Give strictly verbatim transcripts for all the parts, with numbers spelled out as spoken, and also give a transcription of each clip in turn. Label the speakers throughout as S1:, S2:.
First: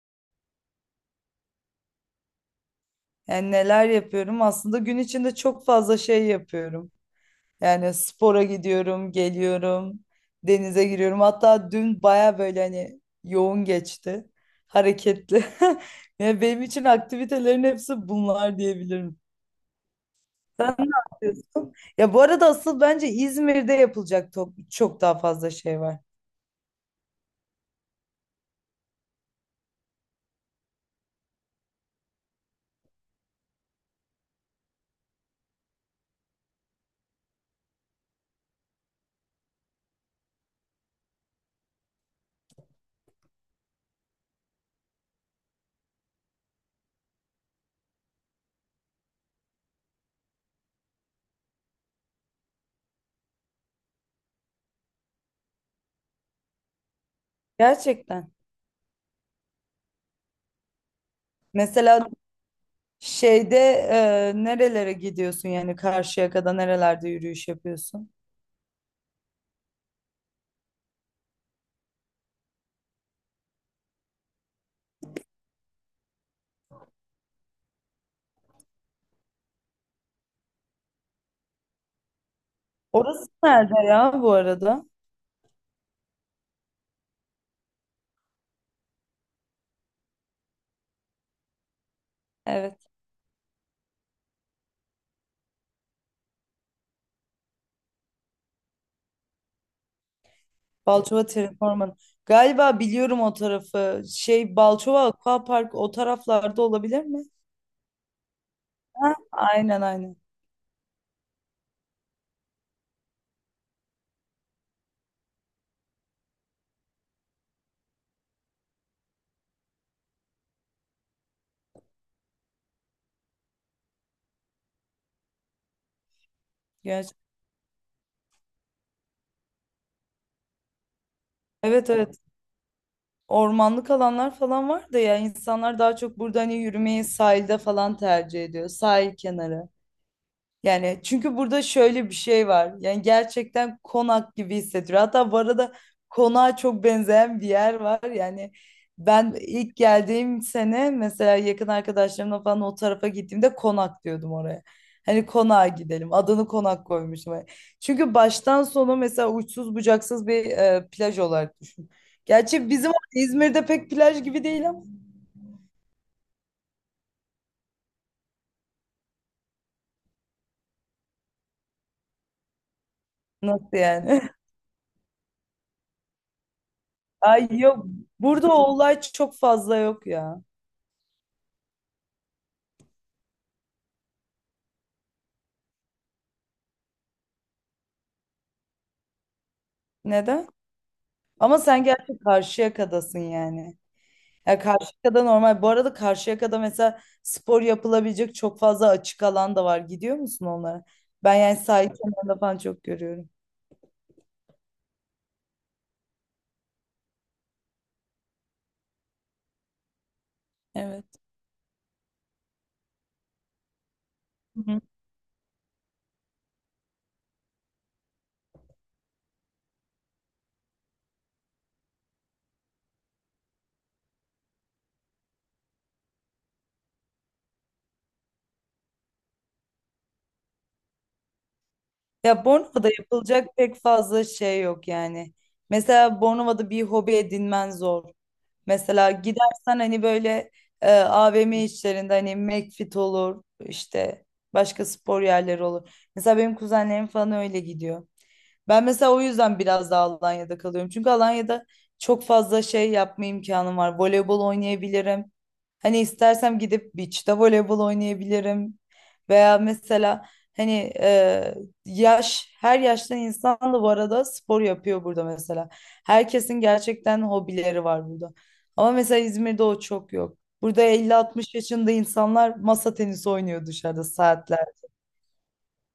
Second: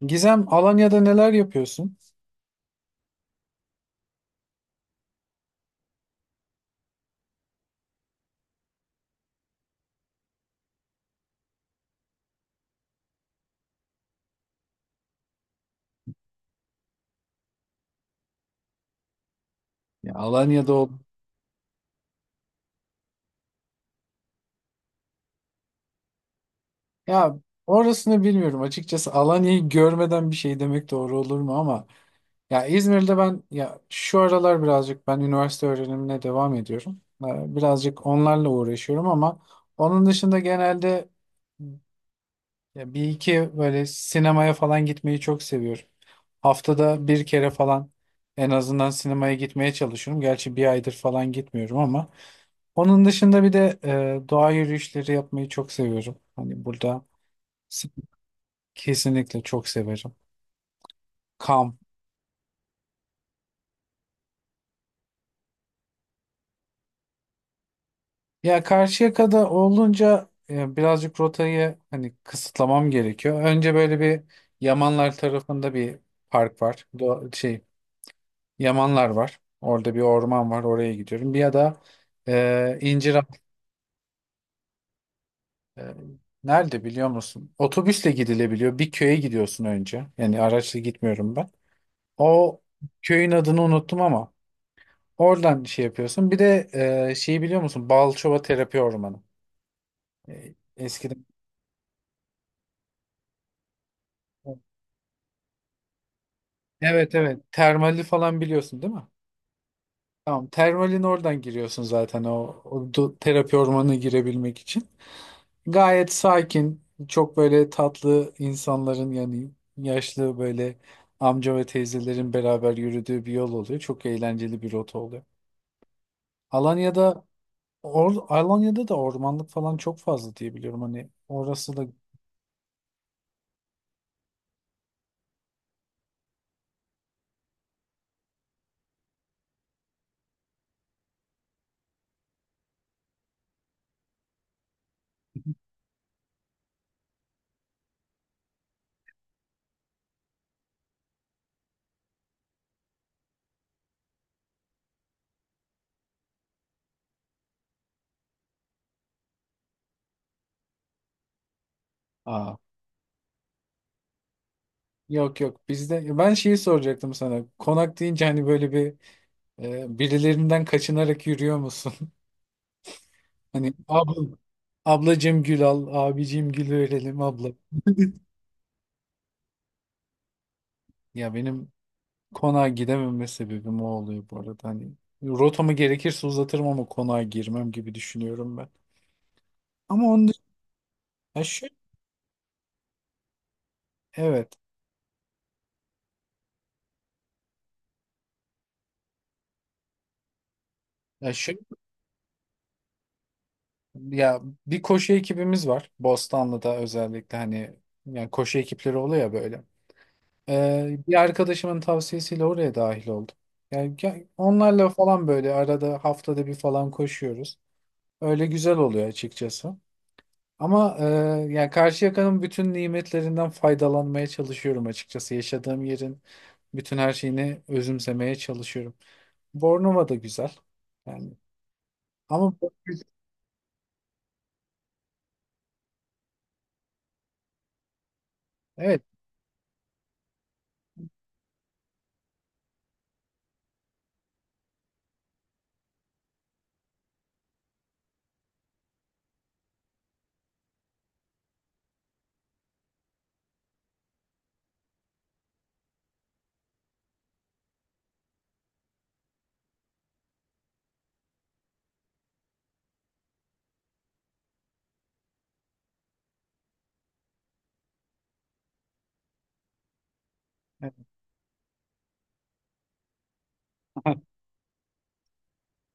S1: Gizem, Alanya'da neler yapıyorsun?
S2: Yani neler yapıyorum? Aslında gün içinde çok fazla şey yapıyorum. Yani spora gidiyorum, geliyorum, denize giriyorum. Hatta dün baya böyle hani yoğun geçti, hareketli. Yani benim için aktivitelerin hepsi bunlar diyebilirim.
S1: Ya Alanya'da
S2: Sen ne
S1: ol.
S2: yapıyorsun? Ya bu arada asıl bence İzmir'de yapılacak to- çok daha fazla şey var.
S1: Ya orasını bilmiyorum açıkçası. Alanya'yı görmeden bir şey demek doğru olur mu ama ya İzmir'de ben ya şu aralar birazcık ben üniversite öğrenimine devam ediyorum. Ee, Birazcık onlarla uğraşıyorum ama onun dışında genelde ya bir iki böyle sinemaya falan gitmeyi çok seviyorum. Haftada bir kere falan en azından sinemaya gitmeye çalışıyorum. Gerçi bir aydır falan gitmiyorum ama onun dışında bir de e, doğa yürüyüşleri yapmayı çok seviyorum. Hani burada s-
S2: Gerçekten.
S1: kesinlikle çok severim. Kamp.
S2: Mesela şeyde e, nerelere gidiyorsun yani Karşıyaka'da nerelerde yürüyüş yapıyorsun?
S1: Ya Karşıyaka'da olunca e, birazcık rotayı hani kısıtlamam gerekiyor. Önce böyle bir Yamanlar tarafında bir park var. Do şey, Yamanlar var. Orada bir orman var. Oraya gidiyorum. Bir ya da e, İncirhan.
S2: Orası nerede ya bu arada?
S1: E, Nerede biliyor musun? Otobüsle gidilebiliyor. Bir köye gidiyorsun önce. Yani araçla gitmiyorum ben. O
S2: Evet.
S1: köyün adını unuttum ama oradan şey yapıyorsun. Bir de e, şeyi biliyor musun? Balçova Terapi Ormanı. E, eskiden.
S2: Balçova Terraforma'nın. Galiba biliyorum o tarafı. Şey Balçova Aquapark o taraflarda olabilir
S1: Evet,
S2: mi?
S1: evet. Termali falan biliyorsun değil mi?
S2: Ha, aynen aynen.
S1: Tamam. Termalin oradan giriyorsun zaten o, o do- terapi ormanına girebilmek için. Gayet sakin, çok böyle tatlı insanların yani yaşlı böyle amca ve teyzelerin beraber yürüdüğü bir yol oluyor. Çok eğlenceli bir rota oluyor.
S2: Gerçi.
S1: Alanya'da or, Alanya'da da ormanlık falan çok fazla diye biliyorum. Hani orası da.
S2: Evet evet. Ormanlık alanlar falan var da ya insanlar daha çok burada hani yürümeyi sahilde falan tercih ediyor. Sahil kenarı. Yani çünkü burada şöyle bir şey var. Yani gerçekten konak gibi hissettiriyor. Hatta bu arada konağa çok benzeyen bir yer var. Yani ben ilk geldiğim sene mesela yakın arkadaşlarımla falan o tarafa gittiğimde konak diyordum oraya. Hani konağa gidelim. Adını konak koymuştum. Çünkü baştan sona mesela uçsuz bucaksız bir e, plaj olarak düşün.
S1: Aa,
S2: Gerçi bizim İzmir'de pek plaj gibi değil ama
S1: yok yok, bizde ben şeyi soracaktım sana. Konak deyince hani böyle bir e, birilerinden kaçınarak yürüyor musun? Hani
S2: nasıl yani?
S1: abla, ablacığım gül al, abicim gül verelim
S2: Ay
S1: abla.
S2: yok. Burada o olay çok fazla yok ya.
S1: Ya benim konağa gidememe sebebim o oluyor bu arada. Hani rotamı gerekirse uzatırım ama konağa girmem gibi düşünüyorum ben. Ama onun dışında
S2: Neden?
S1: ya
S2: Ama
S1: şu
S2: sen gerçi Karşıyaka'dasın yani.
S1: evet.
S2: Ya Karşıyaka'da normal. Bu arada Karşıyaka'da mesela spor yapılabilecek çok fazla açık alan da var. Gidiyor musun onlara?
S1: Ya
S2: Ben
S1: şu
S2: yani sahil kenarında falan çok görüyorum.
S1: ya bir koşu ekibimiz var. Bostanlı'da özellikle hani yani koşu ekipleri oluyor ya böyle. Ee,
S2: Evet.
S1: bir arkadaşımın tavsiyesiyle oraya dahil oldum. Yani ge-
S2: Hı hı.
S1: onlarla falan böyle arada haftada bir falan koşuyoruz. Öyle güzel oluyor açıkçası. Ama e, yani Karşıyaka'nın bütün nimetlerinden faydalanmaya çalışıyorum açıkçası. Yaşadığım yerin bütün her şeyini özümsemeye çalışıyorum. Bornova da güzel. Yani
S2: Ya
S1: ama
S2: Bornova'da yapılacak pek fazla şey yok yani. Mesela Bornova'da bir hobi edinmen zor.
S1: evet.
S2: Mesela gidersen hani böyle e, A V M işlerinde hani McFit olur işte başka spor yerleri olur. Mesela benim kuzenlerim falan öyle gidiyor. Ben mesela o yüzden biraz daha Alanya'da kalıyorum. Çünkü Alanya'da çok fazla şey yapma imkanım var. Voleybol oynayabilirim. Hani istersem gidip beach'te voleybol oynayabilirim. Veya mesela hani e, yaş, her yaştan insan da bu arada spor yapıyor burada mesela. Herkesin gerçekten hobileri var burada. Ama mesela İzmir'de o çok yok. Burada elli, altmış yaşında insanlar masa tenisi oynuyor dışarıda saatler.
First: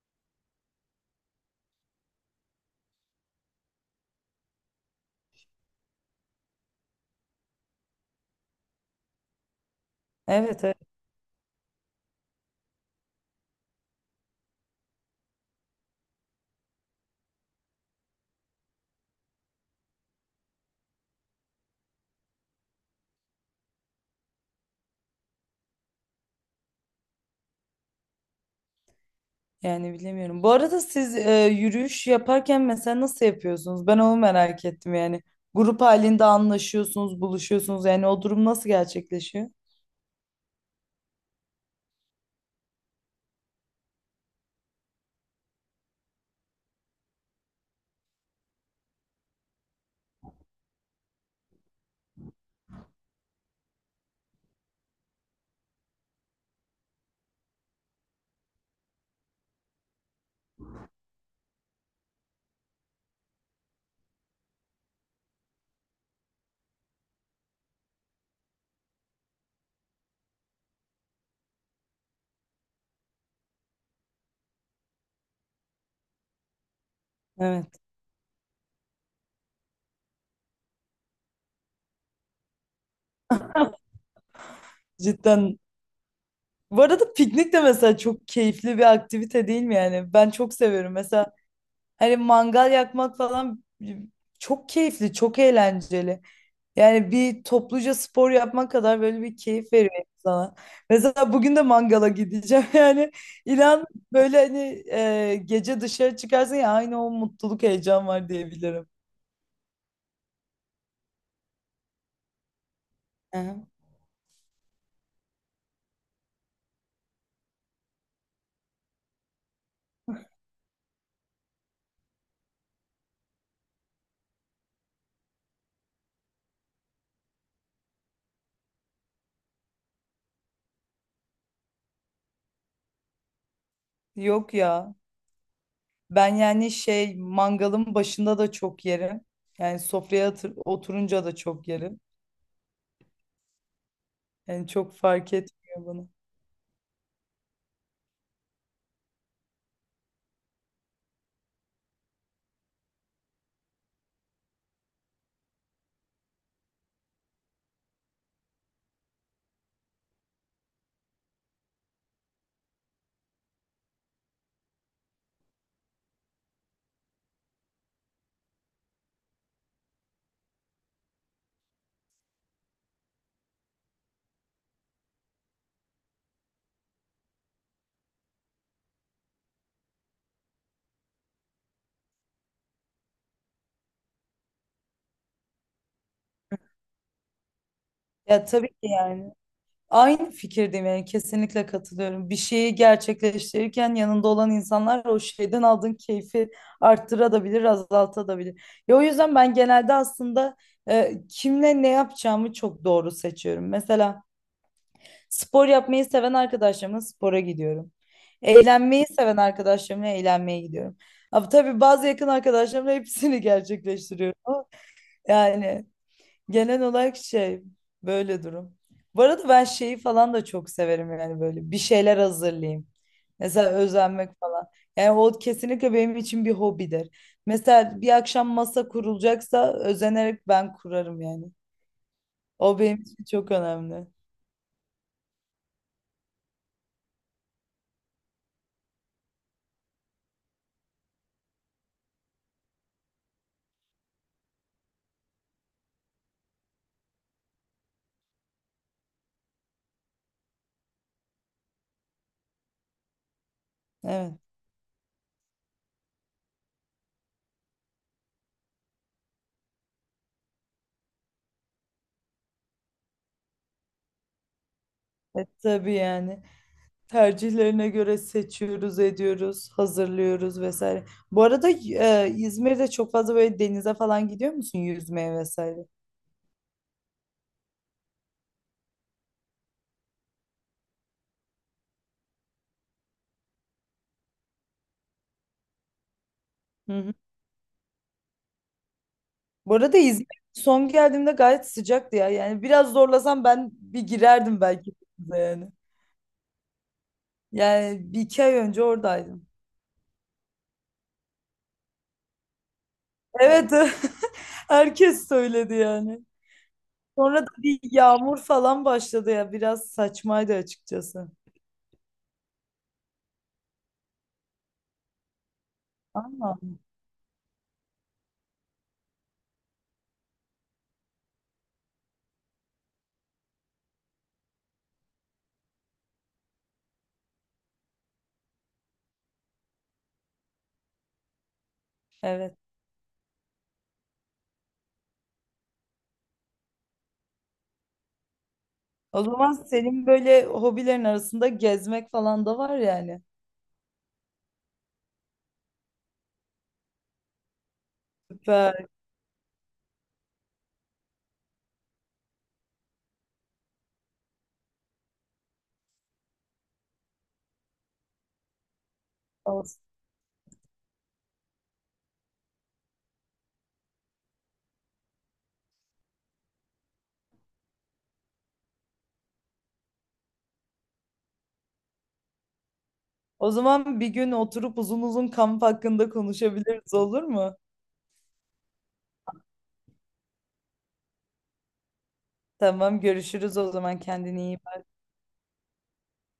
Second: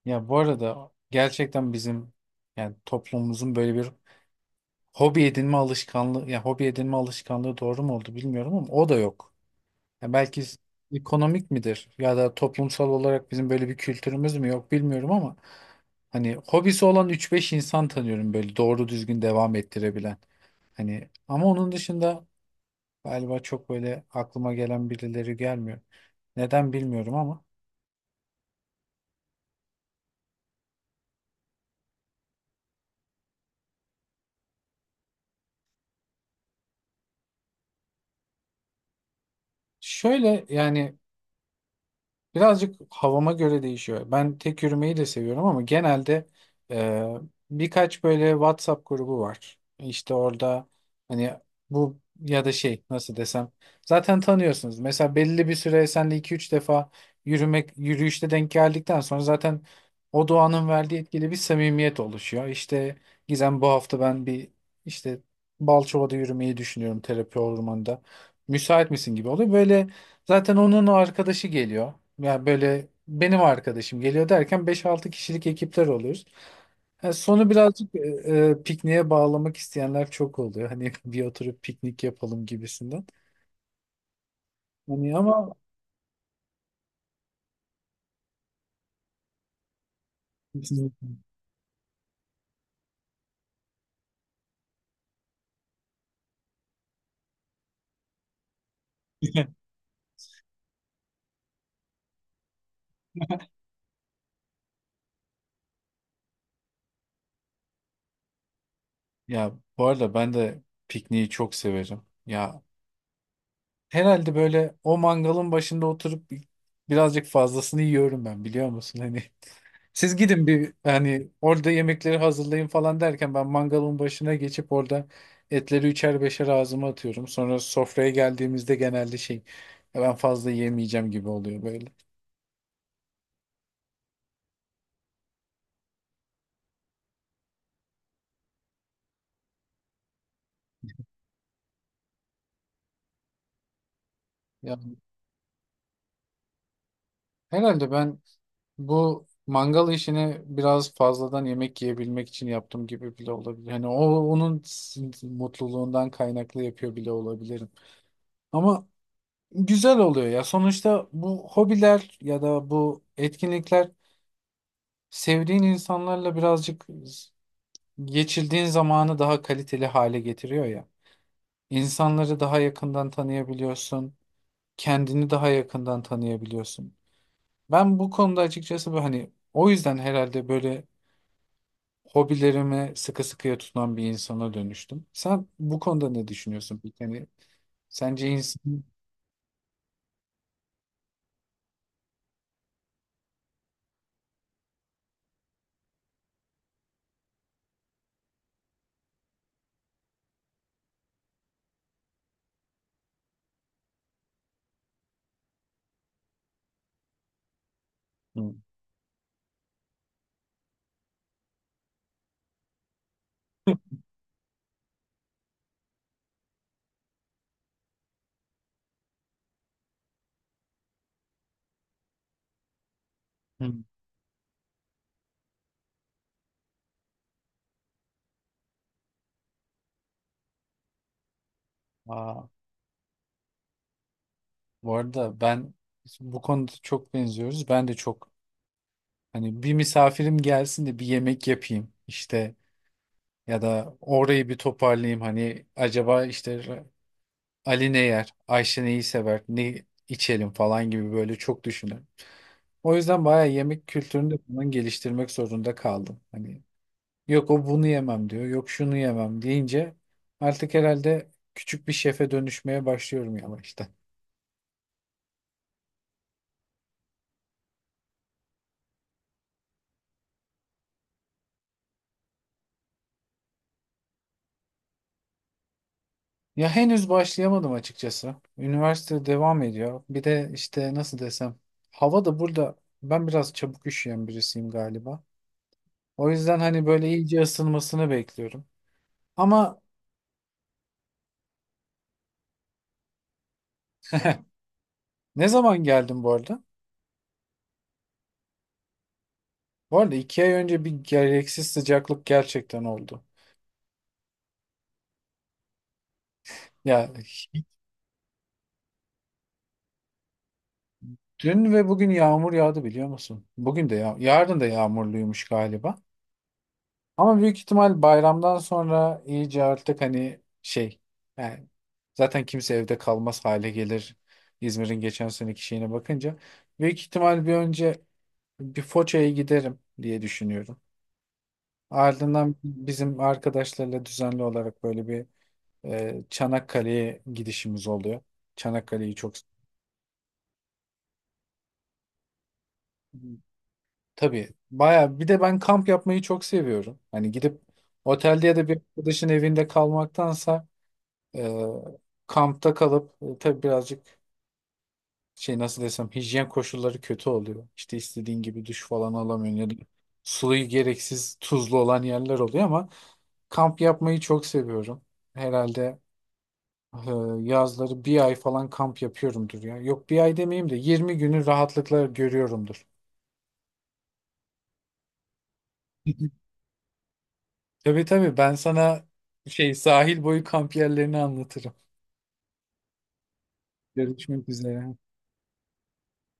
S1: Ya bu arada gerçekten bizim yani toplumumuzun böyle bir hobi edinme alışkanlığı ya hobi edinme alışkanlığı doğru mu oldu bilmiyorum ama o da yok. Ya belki s-
S2: Evet, evet.
S1: ekonomik midir ya da toplumsal olarak bizim böyle bir kültürümüz mü yok bilmiyorum ama hani hobisi olan üç beş insan tanıyorum böyle doğru düzgün devam ettirebilen. Hani ama onun dışında galiba çok böyle aklıma gelen birileri gelmiyor. Neden bilmiyorum ama
S2: Yani bilemiyorum. Bu arada siz e, yürüyüş yaparken mesela nasıl yapıyorsunuz? Ben onu merak ettim yani. Grup halinde anlaşıyorsunuz, buluşuyorsunuz. Yani o durum nasıl gerçekleşiyor?
S1: şöyle yani birazcık havama göre değişiyor. Ben tek yürümeyi de seviyorum ama genelde e, birkaç böyle WhatsApp grubu var. İşte orada hani bu ya da şey nasıl desem, zaten tanıyorsunuz. Mesela belli bir süre senle iki üç defa yürümek yürüyüşte denk geldikten sonra zaten o doğanın verdiği etkili bir samimiyet oluşuyor. İşte Gizem, bu hafta ben bir işte Balçova'da yürümeyi düşünüyorum terapi ormanında. Müsait misin gibi oluyor. Böyle zaten onun o arkadaşı geliyor. Yani böyle benim arkadaşım geliyor derken beş-altı kişilik ekipler oluyoruz. Yani sonu
S2: Evet.
S1: birazcık e, e, pikniğe bağlamak isteyenler çok oluyor. Hani bir oturup piknik yapalım gibisinden. Hani ama
S2: Cidden. Bu arada piknik de mesela çok keyifli bir aktivite değil mi yani? Ben çok seviyorum. Mesela hani mangal yakmak falan ıı, çok keyifli, çok eğlenceli. Yani bir topluca spor yapmak kadar böyle bir keyif veriyor insana. Mesela bugün de mangala gideceğim. Yani inan böyle hani e, gece dışarı çıkarsın ya aynı o mutluluk heyecan var diyebilirim.
S1: ya bu arada ben de pikniği çok severim. Ya
S2: Aha.
S1: herhalde böyle o mangalın başında oturup birazcık fazlasını yiyorum ben, biliyor musun? Hani siz gidin bir hani orada yemekleri hazırlayın falan derken ben mangalın başına geçip orada etleri üçer beşer ağzıma atıyorum. Sonra sofraya geldiğimizde genelde şey "Ya ben fazla yemeyeceğim" gibi oluyor böyle.
S2: Yok ya. Ben yani şey mangalın başında da çok yerim. Yani sofraya atır- oturunca da çok yerim. Yani
S1: Ya,
S2: çok fark etmiyor bana.
S1: herhalde ben bu mangal işini biraz fazladan yemek yiyebilmek için yaptım gibi bile olabilir. Hani o onun sin- mutluluğundan kaynaklı yapıyor bile olabilirim. Ama güzel oluyor ya. Sonuçta bu hobiler ya da bu etkinlikler sevdiğin insanlarla birazcık geçirdiğin zamanı daha kaliteli hale getiriyor ya. İnsanları daha yakından tanıyabiliyorsun, kendini daha yakından tanıyabiliyorsun. Ben bu konuda açıkçası bu hani o yüzden herhalde böyle hobilerime sıkı sıkıya tutunan bir insana dönüştüm. Sen bu konuda ne düşünüyorsun peki? Hani sence
S2: Ya tabii ki
S1: insan.
S2: yani. Aynı fikirdeyim yani kesinlikle katılıyorum. Bir şeyi gerçekleştirirken yanında olan insanlar o şeyden aldığın keyfi arttırabilir, azaltabilir. Ya o yüzden ben genelde aslında e, kimle ne yapacağımı çok doğru seçiyorum. Mesela spor yapmayı seven arkadaşlarımla spora gidiyorum.
S1: Hı.
S2: Eğlenmeyi seven arkadaşlarımla eğlenmeye gidiyorum. Ama tabii bazı yakın arkadaşlarımla hepsini gerçekleştiriyorum. Ama yani genel olarak şey böyle durum. Bu arada ben şeyi falan da çok severim yani böyle bir şeyler hazırlayayım. Mesela
S1: Hı.
S2: özenmek falan. Yani o kesinlikle benim için bir hobidir. Mesela bir akşam masa kurulacaksa özenerek ben kurarım yani.
S1: Aa,
S2: O benim için çok önemli.
S1: bu arada ben bu konuda çok benziyoruz. Ben de çok hani bir misafirim gelsin de bir yemek yapayım işte ya da orayı bir toparlayayım hani acaba işte Ali ne yer, Ayşe neyi sever, ne içelim falan gibi böyle çok düşünürüm. O yüzden bayağı yemek kültürünü de
S2: Evet.
S1: falan geliştirmek zorunda kaldım. Hani yok o bunu yemem diyor, yok şunu yemem deyince artık herhalde küçük bir şefe dönüşmeye başlıyorum yavaştan.
S2: E, tabii yani. Tercihlerine göre seçiyoruz, ediyoruz, hazırlıyoruz vesaire. Bu arada e, İzmir'de çok fazla böyle denize falan gidiyor musun yüzmeye vesaire?
S1: Ya henüz başlayamadım açıkçası. Üniversite devam ediyor. Bir de işte nasıl desem, hava da burada ben biraz çabuk üşüyen birisiyim galiba. O yüzden hani
S2: Hı
S1: böyle
S2: hı.
S1: iyice ısınmasını bekliyorum.
S2: Bu
S1: Ama
S2: arada İzmir son geldiğimde gayet sıcaktı ya. Yani biraz zorlasam ben bir girerdim belki denize
S1: ne
S2: yani.
S1: zaman geldim bu arada?
S2: Yani bir iki ay önce oradaydım.
S1: Bu arada iki ay önce bir gereksiz sıcaklık gerçekten oldu.
S2: Evet, herkes söyledi yani.
S1: Ya
S2: Sonra da bir yağmur falan başladı ya. Biraz saçmaydı açıkçası.
S1: dün ve bugün yağmur yağdı biliyor musun? Bugün de yağ, yarın da yağmurluymuş galiba.
S2: Ama
S1: Ama büyük ihtimal bayramdan sonra iyice artık hani şey yani zaten kimse evde kalmaz hale gelir. İzmir'in geçen seneki şeyine bakınca büyük ihtimal bir önce bir Foça'ya giderim diye düşünüyorum. Ardından
S2: evet.
S1: bizim arkadaşlarla düzenli olarak böyle bir e, Çanakkale'ye gidişimiz oluyor. Çanakkale'yi
S2: O
S1: çok
S2: zaman senin böyle hobilerin arasında gezmek falan da var yani.
S1: tabii baya, bir de ben kamp yapmayı çok seviyorum. Hani gidip otelde ya da bir
S2: Süper.
S1: arkadaşın evinde kalmaktansa Ee, kampta kalıp, e, tabii birazcık şey nasıl desem hijyen koşulları kötü oluyor. İşte istediğin gibi duş falan alamıyorsun ya da
S2: Olsun.
S1: suyu gereksiz tuzlu olan yerler oluyor ama kamp yapmayı çok seviyorum. Herhalde e, yazları bir ay falan kamp yapıyorumdur ya. Yok bir ay demeyeyim de yirmi günü rahatlıkla görüyorumdur.
S2: O zaman bir gün oturup uzun uzun kamp hakkında konuşabiliriz olur mu?
S1: Tabii tabii ben sana şey sahil boyu kamp yerlerini anlatırım.
S2: Tamam görüşürüz o zaman kendine
S1: Görüşmek
S2: iyi
S1: üzere.